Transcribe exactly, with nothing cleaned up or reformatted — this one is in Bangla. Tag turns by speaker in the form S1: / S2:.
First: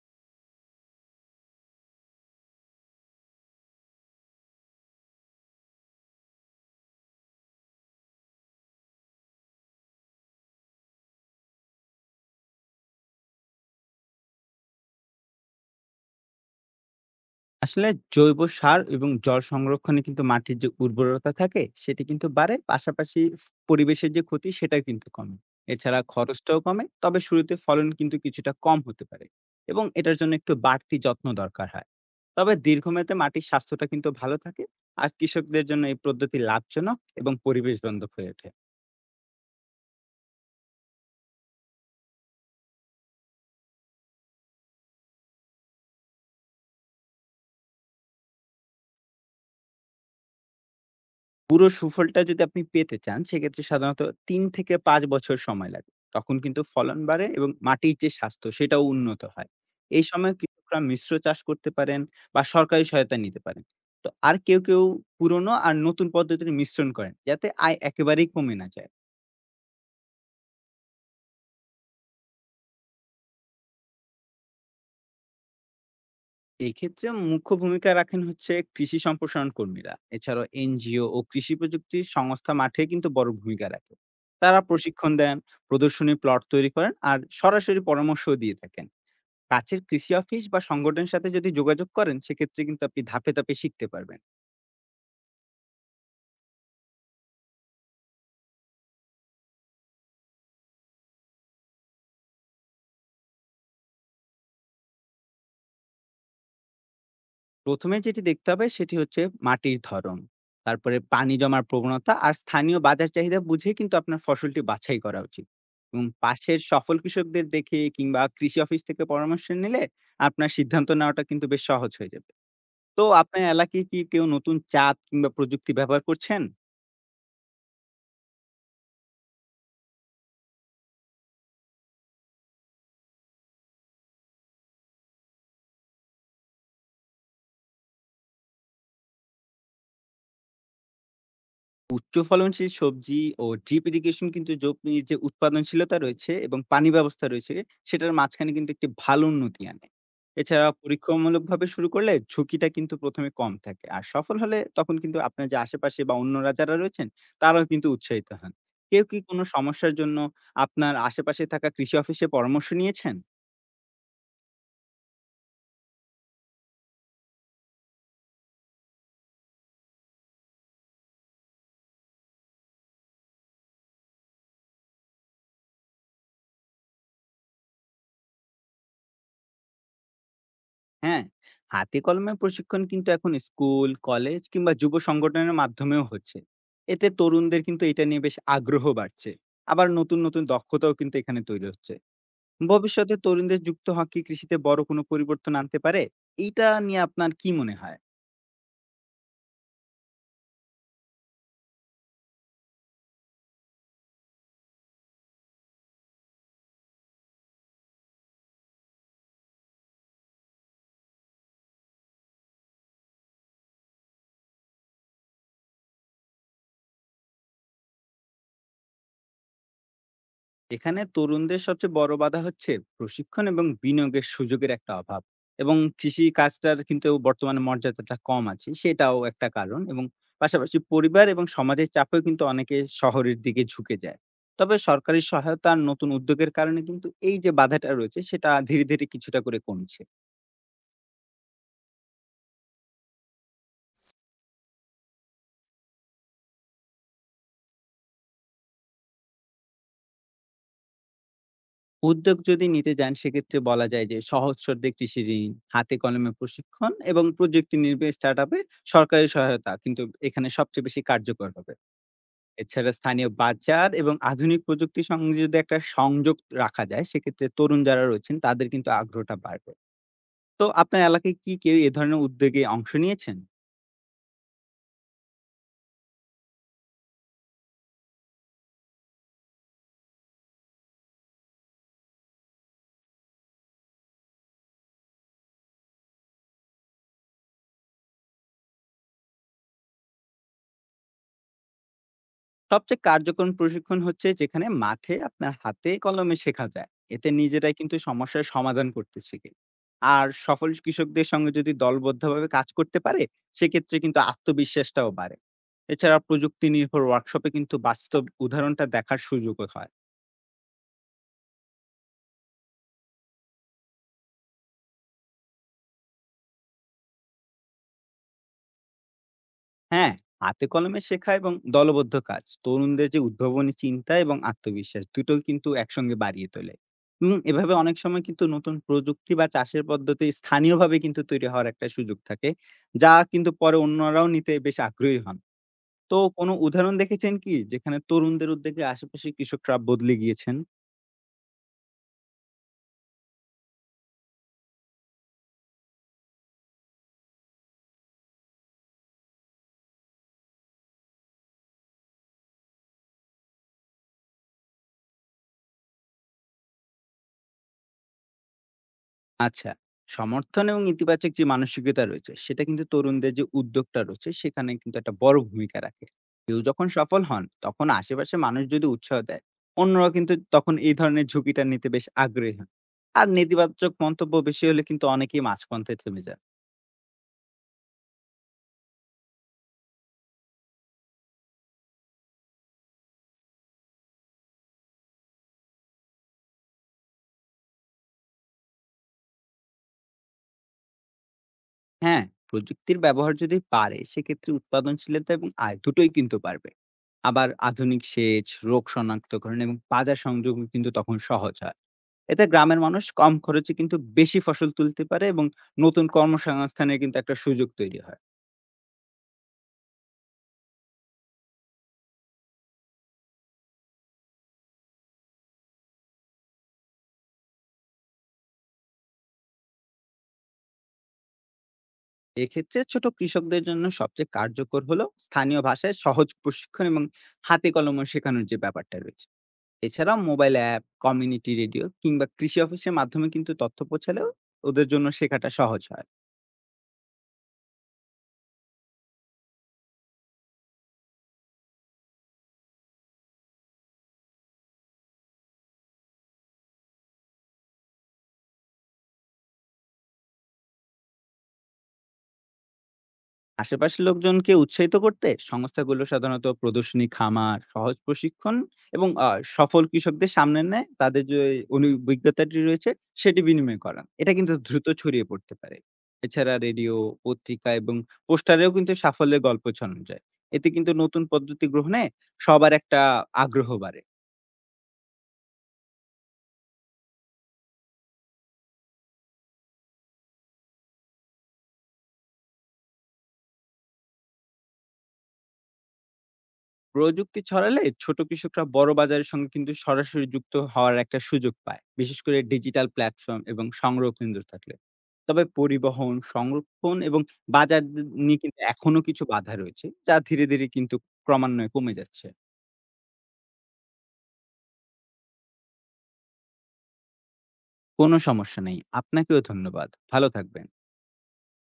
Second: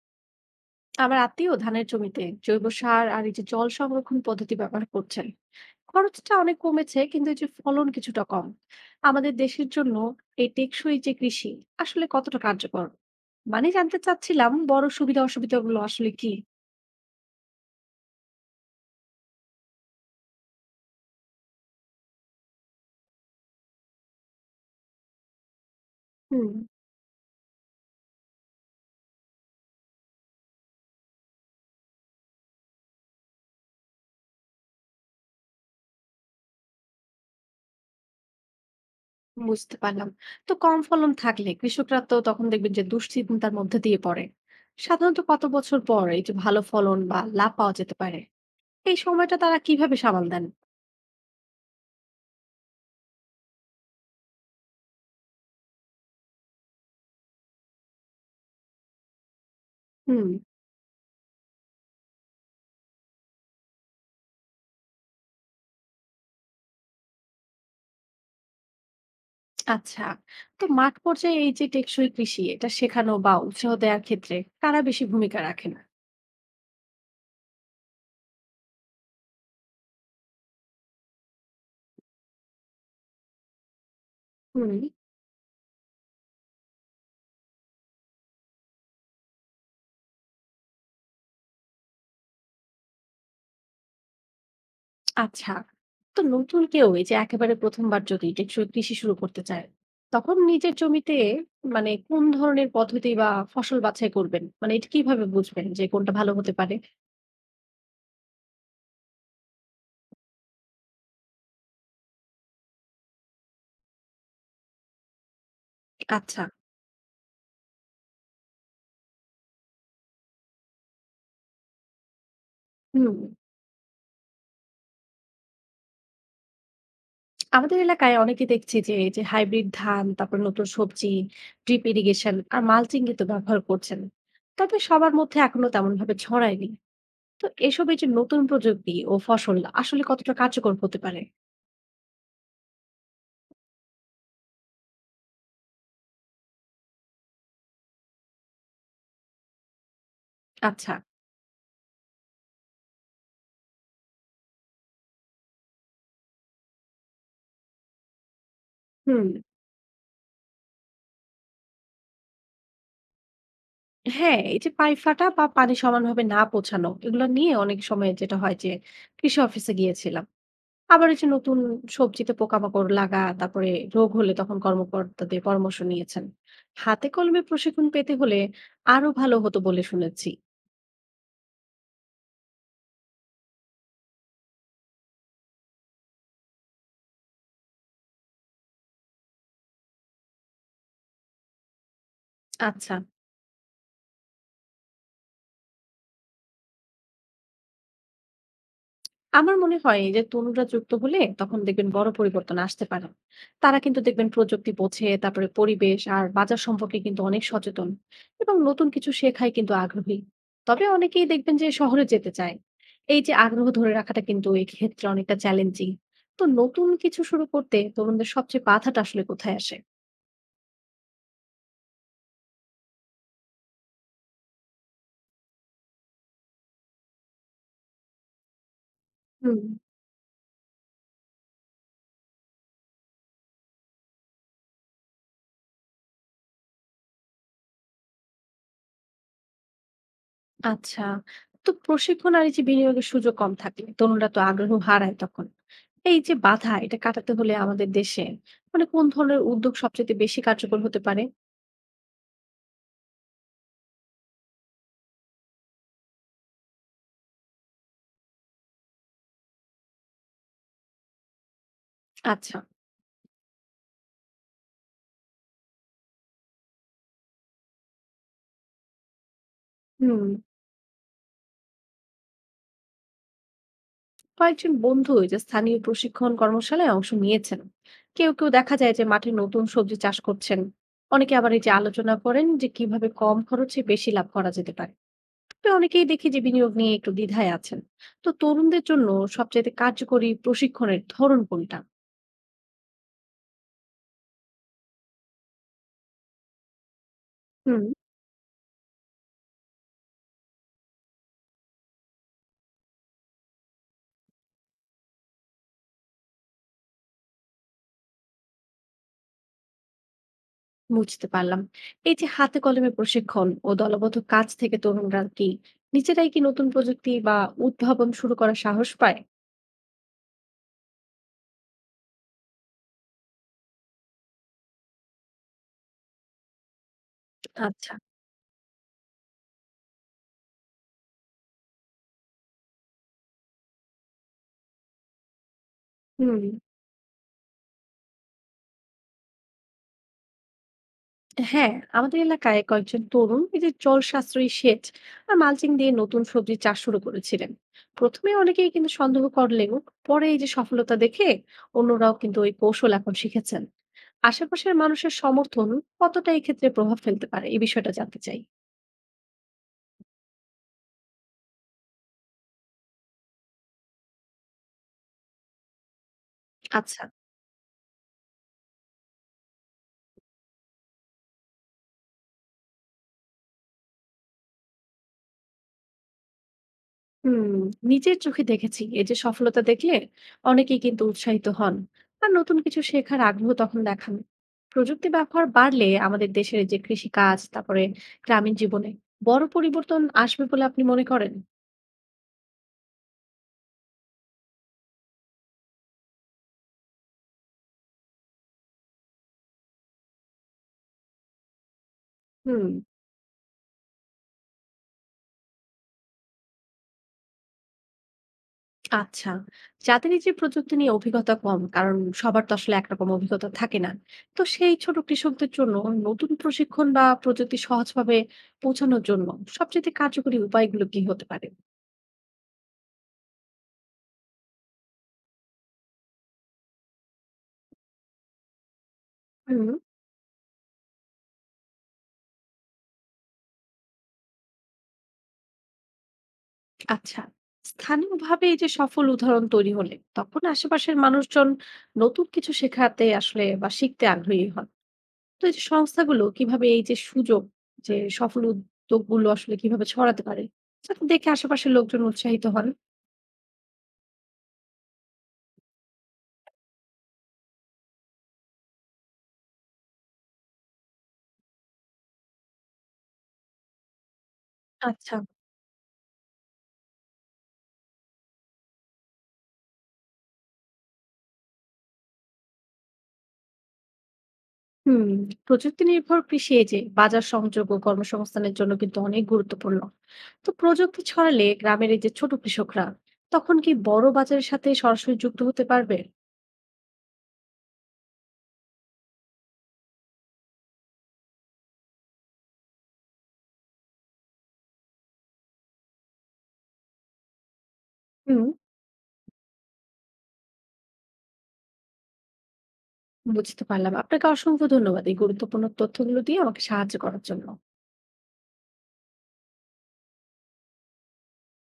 S1: আমার আত্মীয় ধানের জমিতে জৈব সার আর এই যে জল সংরক্ষণ পদ্ধতি ব্যবহার করছেন। খরচটা অনেক কমেছে, কিন্তু এই যে ফলন কিছুটা কম। আমাদের দেশের জন্য এই টেকসই যে কৃষি আসলে কতটা কার্যকর, মানে জানতে চাচ্ছিলাম, বড় সুবিধা অসুবিধাগুলো আসলে কি?
S2: আসলে জৈব সার এবং জল সংরক্ষণে কিন্তু মাটির যে উর্বরতা থাকে সেটি কিন্তু বাড়ে, পাশাপাশি ফ- পরিবেশের যে ক্ষতি সেটা কিন্তু কমে। এছাড়া
S1: হুম।
S2: খরচটাও কমে, তবে শুরুতে ফলন কিন্তু কিছুটা কম হতে পারে এবং এটার জন্য একটু বাড়তি যত্ন দরকার হয়। তবে দীর্ঘমেয়াদে মাটির স্বাস্থ্যটা কিন্তু ভালো থাকে। আর কৃষকদের জন্য এই পদ্ধতি লাভজনক এবং পরিবেশ বান্ধব হয়ে ওঠে।
S1: বুঝতে পারলাম। তো কম ফলন থাকলে কৃষকরা তো তখন দেখবেন যে দুশ্চিন্তার মধ্যে দিয়ে পড়ে। সাধারণত কত বছর পর এই যে ভালো ফলন বা লাভ পাওয়া যেতে পারে? এই সময়টা তারা কিভাবে সামাল দেন?
S2: পুরো সুফলটা যদি আপনি পেতে চান, সেক্ষেত্রে সাধারণত তিন থেকে পাঁচ বছর সময় লাগে। তখন কিন্তু ফলন বাড়ে এবং মাটির যে স্বাস্থ্য সেটাও উন্নত হয়। এই
S1: হুম।
S2: সময় কৃষকরা মিশ্র চাষ করতে পারেন বা সরকারি সহায়তা নিতে পারেন। তো আর কেউ, কেউ পুরনো আর নতুন পদ্ধতির মিশ্রণ করেন, যাতে আয় একেবারেই কমে না যায়।
S1: আচ্ছা। তো মাঠ পর্যায়ে এই যে টেকসই কৃষি এটা শেখানো বা উৎসাহ দেওয়ার ক্ষেত্রে কারা বেশি ভূমিকা রাখেন?
S2: এক্ষেত্রে মুখ্য ভূমিকা রাখেন হচ্ছে কৃষি সম্প্রসারণ কর্মীরা। এছাড়াও এনজিও ও কৃষি প্রযুক্তি সংস্থা মাঠে কিন্তু বড় ভূমিকা রাখে। তারা
S1: হুম।
S2: প্রশিক্ষণ দেন, প্রদর্শনী প্লট তৈরি করেন আর সরাসরি পরামর্শও দিয়ে থাকেন। কাছের কৃষি অফিস বা সংগঠনের সাথে যদি যোগাযোগ করেন, সেক্ষেত্রে কিন্তু আপনি ধাপে, ধাপে শিখতে পারবেন।
S1: আচ্ছা। তো নতুন কেউ এই যে একেবারে প্রথমবার যদি টেকসই কৃষি শুরু করতে চায়, তখন নিজের জমিতে মানে কোন ধরনের পদ্ধতি বা ফসল বাছাই করবেন, মানে এটা কিভাবে বুঝবেন যে কোনটা ভালো হতে পারে?
S2: প্রথমে যেটি দেখতে হবে সেটি হচ্ছে মাটির ধরন, তারপরে পানি জমার প্রবণতা আর স্থানীয় বাজার চাহিদা বুঝে কিন্তু আপনার ফসলটি বাছাই করা উচিত। এবং
S1: আচ্ছা।
S2: পাশের সফল কৃষকদের দেখে কিংবা কৃষি অফিস থেকে পরামর্শ নিলে আপনার সিদ্ধান্ত নেওয়াটা কিন্তু বেশ সহজ হয়ে যাবে। তো
S1: হুম।
S2: আপনার এলাকায় কি কেউ নতুন জাত কিংবা প্রযুক্তি ব্যবহার করছেন?
S1: আমাদের এলাকায় অনেকে দেখছি যে এই যে হাইব্রিড ধান, তারপর নতুন সবজি, ড্রিপ ইরিগেশন আর মালচিং কিন্তু ব্যবহার করছেন। তবে সবার মধ্যে এখনো তেমন ভাবে ছড়ায়নি। তো এসব এই যে নতুন প্রযুক্তি ও ফসল আসলে কতটা কার্যকর হতে পারে?
S2: উচ্চ ফলনশীল সবজি ও ড্রিপ ইরিগেশন কিন্তু জমির যে উৎপাদনশীলতা রয়েছে এবং পানি ব্যবস্থা রয়েছে সেটার মাঝখানে কিন্তু একটি ভালো উন্নতি আনে। এছাড়া
S1: আচ্ছা।
S2: পরীক্ষামূলকভাবে শুরু করলে ঝুঁকিটা কিন্তু প্রথমে কম থাকে, আর সফল হলে তখন কিন্তু আপনার যে আশেপাশে বা অন্যরা যারা রয়েছেন তারাও কিন্তু উৎসাহিত হন। কেউ কি
S1: হুম।
S2: কোনো সমস্যার জন্য আপনার আশেপাশে থাকা কৃষি অফিসে পরামর্শ নিয়েছেন?
S1: হ্যাঁ, এই যে পাইপ ফাটা বা পানি সমানভাবে না পৌঁছানো, এগুলো নিয়ে অনেক সময় যেটা হয় যে কৃষি অফিসে গিয়েছিলাম। আবার এই যে নতুন সবজিতে পোকামাকড় লাগা, তারপরে রোগ হলে তখন কর্মকর্তাদের পরামর্শ নিয়েছেন। হাতে কলমে প্রশিক্ষণ পেতে হলে আরো ভালো হতো বলে শুনেছি।
S2: হ্যাঁ, হাতে কলমে প্রশিক্ষণ কিন্তু এখন স্কুল কলেজ কিংবা যুব সংগঠনের মাধ্যমেও হচ্ছে। এতে তরুণদের কিন্তু এটা নিয়ে বেশ আগ্রহ বাড়ছে। আবার নতুন নতুন দক্ষতাও কিন্তু এখানে তৈরি হচ্ছে।
S1: আচ্ছা।
S2: ভবিষ্যতে তরুণদের যুক্ত হওয়া কি কৃষিতে বড় কোনো পরিবর্তন আনতে পারে? এইটা নিয়ে আপনার কি মনে হয়?
S1: আমার মনে হয় এই যে তরুণরা যুক্ত হলে তখন দেখবেন বড় পরিবর্তন আসতে পারে। তারা কিন্তু দেখবেন প্রযুক্তি বোঝে, তারপরে পরিবেশ আর বাজার সম্পর্কে কিন্তু অনেক সচেতন, এবং নতুন কিছু শেখায় কিন্তু আগ্রহী। তবে অনেকেই দেখবেন যে শহরে যেতে চায়। এই যে আগ্রহ ধরে রাখাটা কিন্তু এই ক্ষেত্রে অনেকটা চ্যালেঞ্জিং। তো নতুন কিছু শুরু করতে তরুণদের সবচেয়ে বাধাটা আসলে কোথায় আসে?
S2: এখানে তরুণদের সবচেয়ে বড় বাধা হচ্ছে প্রশিক্ষণ এবং বিনিয়োগের সুযোগের একটা অভাব, এবং কৃষি কাজটার কিন্তু বর্তমানে মর্যাদাটা কম আছে সেটাও একটা
S1: হুম।
S2: কারণ। এবং পাশাপাশি পরিবার এবং সমাজের চাপেও কিন্তু অনেকে শহরের দিকে ঝুঁকে যায়। তবে সরকারি সহায়তা আর নতুন উদ্যোগের কারণে কিন্তু এই যে বাধাটা রয়েছে সেটা ধীরে ধীরে কিছুটা করে কমছে।
S1: আচ্ছা। তো প্রশিক্ষণ আর এই যে বিনিয়োগের সুযোগ কম থাকলে তরুণরা তো আগ্রহ হারায় তখন। এই যে বাধা এটা কাটাতে হলে আমাদের দেশে মানে কোন ধরনের উদ্যোগ সবচেয়ে বেশি কার্যকর হতে পারে?
S2: উদ্যোগ যদি নিতে যান সেক্ষেত্রে বলা যায় যে সহজ শর্তে কৃষি ঋণ, হাতে কলমে প্রশিক্ষণ এবং প্রযুক্তি নির্ভর স্টার্ট আপে সরকারি সহায়তা কিন্তু এখানে সবচেয়ে বেশি কার্যকর হবে।
S1: আচ্ছা।
S2: এছাড়া স্থানীয় বাজার এবং আধুনিক প্রযুক্তির সঙ্গে যদি একটা সংযোগ রাখা যায়, সেক্ষেত্রে তরুণ যারা রয়েছেন তাদের কিন্তু আগ্রহটা বাড়বে।
S1: হুম।
S2: তো আপনার এলাকায় কি কেউ এ ধরনের উদ্যোগে অংশ নিয়েছেন?
S1: কয়েকজন বন্ধু এই যে স্থানীয় প্রশিক্ষণ কর্মশালায় অংশ নিয়েছেন। কেউ কেউ দেখা যায় যে মাঠে নতুন সবজি চাষ করছেন। অনেকে আবার এই যে আলোচনা করেন যে কিভাবে কম খরচে বেশি লাভ করা যেতে পারে। তো অনেকেই দেখি যে বিনিয়োগ নিয়ে একটু দ্বিধায় আছেন। তো তরুণদের জন্য সবচেয়ে কার্যকরী প্রশিক্ষণের ধরন কোনটা?
S2: সবচেয়ে কার্যকর প্রশিক্ষণ হচ্ছে যেখানে মাঠে আপনার হাতে কলমে শেখা যায়। এতে নিজেরাই
S1: হুম।
S2: কিন্তু সমস্যার সমাধান করতে শেখে। আর সফল কৃষকদের সঙ্গে যদি দলবদ্ধভাবে কাজ করতে পারে, সেক্ষেত্রে কিন্তু আত্মবিশ্বাসটাও বাড়ে। এছাড়া প্রযুক্তি নির্ভর ওয়ার্কশপে কিন্তু বাস্তব উদাহরণটা দেখার সুযোগও হয়।
S1: বুঝতে পারলাম। এই যে হাতে কলমে প্রশিক্ষণ ও দলবদ্ধ কাজ থেকে তরুণরা কি নিজেরাই কি নতুন প্রযুক্তি বা উদ্ভাবন শুরু করার সাহস পায়?
S2: হ্যাঁ, হাতে কলমে শেখা এবং দলবদ্ধ কাজ তরুণদের যে উদ্ভাবনী চিন্তা এবং আত্মবিশ্বাস দুটো কিন্তু একসঙ্গে বাড়িয়ে তোলে। এবং এভাবে
S1: আচ্ছা।
S2: অনেক সময় কিন্তু নতুন প্রযুক্তি বা চাষের পদ্ধতি স্থানীয়ভাবে কিন্তু তৈরি হওয়ার একটা সুযোগ থাকে, যা কিন্তু পরে অন্যরাও নিতে বেশ আগ্রহী হন। তো
S1: হুম।
S2: কোনো উদাহরণ দেখেছেন কি যেখানে তরুণদের উদ্যোগে আশেপাশে কৃষকরা বদলে গিয়েছেন?
S1: হ্যাঁ। আমাদের এলাকায় কয়েকজন তরুণ এই যে জল সাশ্রয়ী সেচ আর মালচিং দিয়ে নতুন সবজি চাষ শুরু করেছিলেন। প্রথমে অনেকেই কিন্তু সন্দেহ করলেও পরে এই যে সফলতা দেখে অন্যরাও কিন্তু ওই কৌশল এখন শিখেছেন। আশেপাশের মানুষের সমর্থন কতটা এই ক্ষেত্রে প্রভাব ফেলতে পারে, এই বিষয়টা জানতে চাই।
S2: আচ্ছা, সমর্থন এবং ইতিবাচক যে মানসিকতা রয়েছে, সেটা কিন্তু তরুণদের যে উদ্যোগটা রয়েছে, সেখানে কিন্তু একটা বড় ভূমিকা রাখে। কেউ যখন
S1: আচ্ছা।
S2: সফল হন, তখন আশেপাশের মানুষ যদি উৎসাহ দেয়, অন্যরা কিন্তু তখন এই ধরনের ঝুঁকিটা নিতে বেশ আগ্রহী হন। আর নেতিবাচক মন্তব্য বেশি হলে কিন্তু অনেকেই মাঝপন্থায় থেমে যান।
S1: হুম। নিজের চোখে দেখেছি এই যে সফলতা দেখলে অনেকেই কিন্তু উৎসাহিত হন, আর নতুন কিছু শেখার আগ্রহ তখন দেখান। প্রযুক্তি ব্যবহার বাড়লে আমাদের দেশের এই যে কৃষি কাজ, তারপরে গ্রামীণ জীবনে বড় পরিবর্তন আসবে বলে আপনি মনে করেন?
S2: হ্যাঁ, প্রযুক্তির ব্যবহার যদি বাড়ে, সেক্ষেত্রে উৎপাদনশীলতা এবং আয় দুটোই কিন্তু বাড়বে। আবার আধুনিক সেচ, রোগ শনাক্তকরণ এবং বাজার সংযোগও কিন্তু তখন সহজ হয়। এতে
S1: হুম।
S2: গ্রামের মানুষ কম খরচে কিন্তু বেশি ফসল তুলতে পারে এবং নতুন কর্মসংস্থানের কিন্তু একটা সুযোগ তৈরি হয়।
S1: আচ্ছা। যাদের এই যে প্রযুক্তি নিয়ে অভিজ্ঞতা কম, কারণ সবার তো আসলে একরকম অভিজ্ঞতা থাকে না, তো সেই ছোট কৃষকদের জন্য নতুন প্রশিক্ষণ বা প্রযুক্তি সহজভাবে পৌঁছানোর জন্য সবচেয়ে কার্যকরী উপায়গুলো কি হতে পারে?
S2: এক্ষেত্রে ছোট কৃষকদের জন্য সবচেয়ে কার্যকর হলো স্থানীয় ভাষায় সহজ প্রশিক্ষণ এবং হাতে কলমে শেখানোর যে ব্যাপারটা রয়েছে।
S1: হুম।
S2: এছাড়াও মোবাইল অ্যাপ, কমিউনিটি রেডিও কিংবা কৃষি অফিসের মাধ্যমে কিন্তু তথ্য পৌঁছালেও ওদের জন্য শেখাটা সহজ হয়।
S1: আচ্ছা। স্থানীয়ভাবে এই যে সফল উদাহরণ তৈরি হলে তখন আশেপাশের মানুষজন নতুন কিছু শেখাতে আসলে বা শিখতে আগ্রহী হন। তো এই যে সংস্থাগুলো কিভাবে এই যে সুযোগ, যে সফল উদ্যোগগুলো আসলে কিভাবে ছড়াতে পারে, যাতে দেখে আশেপাশের লোকজন উৎসাহিত হন?
S2: আশেপাশের লোকজনকে উৎসাহিত করতে সংস্থাগুলো সাধারণত প্রদর্শনী খামার, সহজ প্রশিক্ষণ এবং আহ, সফল কৃষকদের সামনে নেয়, তাদের যে অভিজ্ঞতাটি রয়েছে সেটি বিনিময় করান, এটা কিন্তু দ্রুত
S1: আচ্ছা।
S2: ছড়িয়ে পড়তে পারে। এছাড়া রেডিও, পত্রিকা এবং পোস্টারেও কিন্তু সাফল্যের গল্প ছড়ানো যায়। এতে কিন্তু নতুন পদ্ধতি গ্রহণে সবার একটা আগ্রহ বাড়ে।
S1: হুম। প্রযুক্তি নির্ভর কৃষি এই যে বাজার সংযোগ ও কর্মসংস্থানের জন্য কিন্তু অনেক গুরুত্বপূর্ণ। তো প্রযুক্তি ছড়ালে গ্রামের এই যে ছোট কৃষকরা তখন কি বড় বাজারের সাথে সরাসরি যুক্ত হতে পারবে?
S2: প্রযুক্তি ছড়ালে ছোট কৃষকরা বড় বাজারের সঙ্গে কিন্তু সরাসরি যুক্ত হওয়ার একটা সুযোগ পায়, বিশেষ করে ডিজিটাল প্ল্যাটফর্ম এবং সংগ্রহ কেন্দ্র থাকলে। তবে পরিবহন, সংরক্ষণ এবং বাজার নিয়ে
S1: হুম।
S2: কিন্তু এখনো কিছু বাধা রয়েছে, যা ধীরে ধীরে কিন্তু ক্রমান্বয়ে কমে যাচ্ছে।
S1: বুঝতে পারলাম। আপনাকে অসংখ্য ধন্যবাদ এই গুরুত্বপূর্ণ তথ্যগুলো দিয়ে আমাকে সাহায্য করার জন্য।
S2: কোনো সমস্যা নেই, আপনাকেও ধন্যবাদ, ভালো থাকবেন।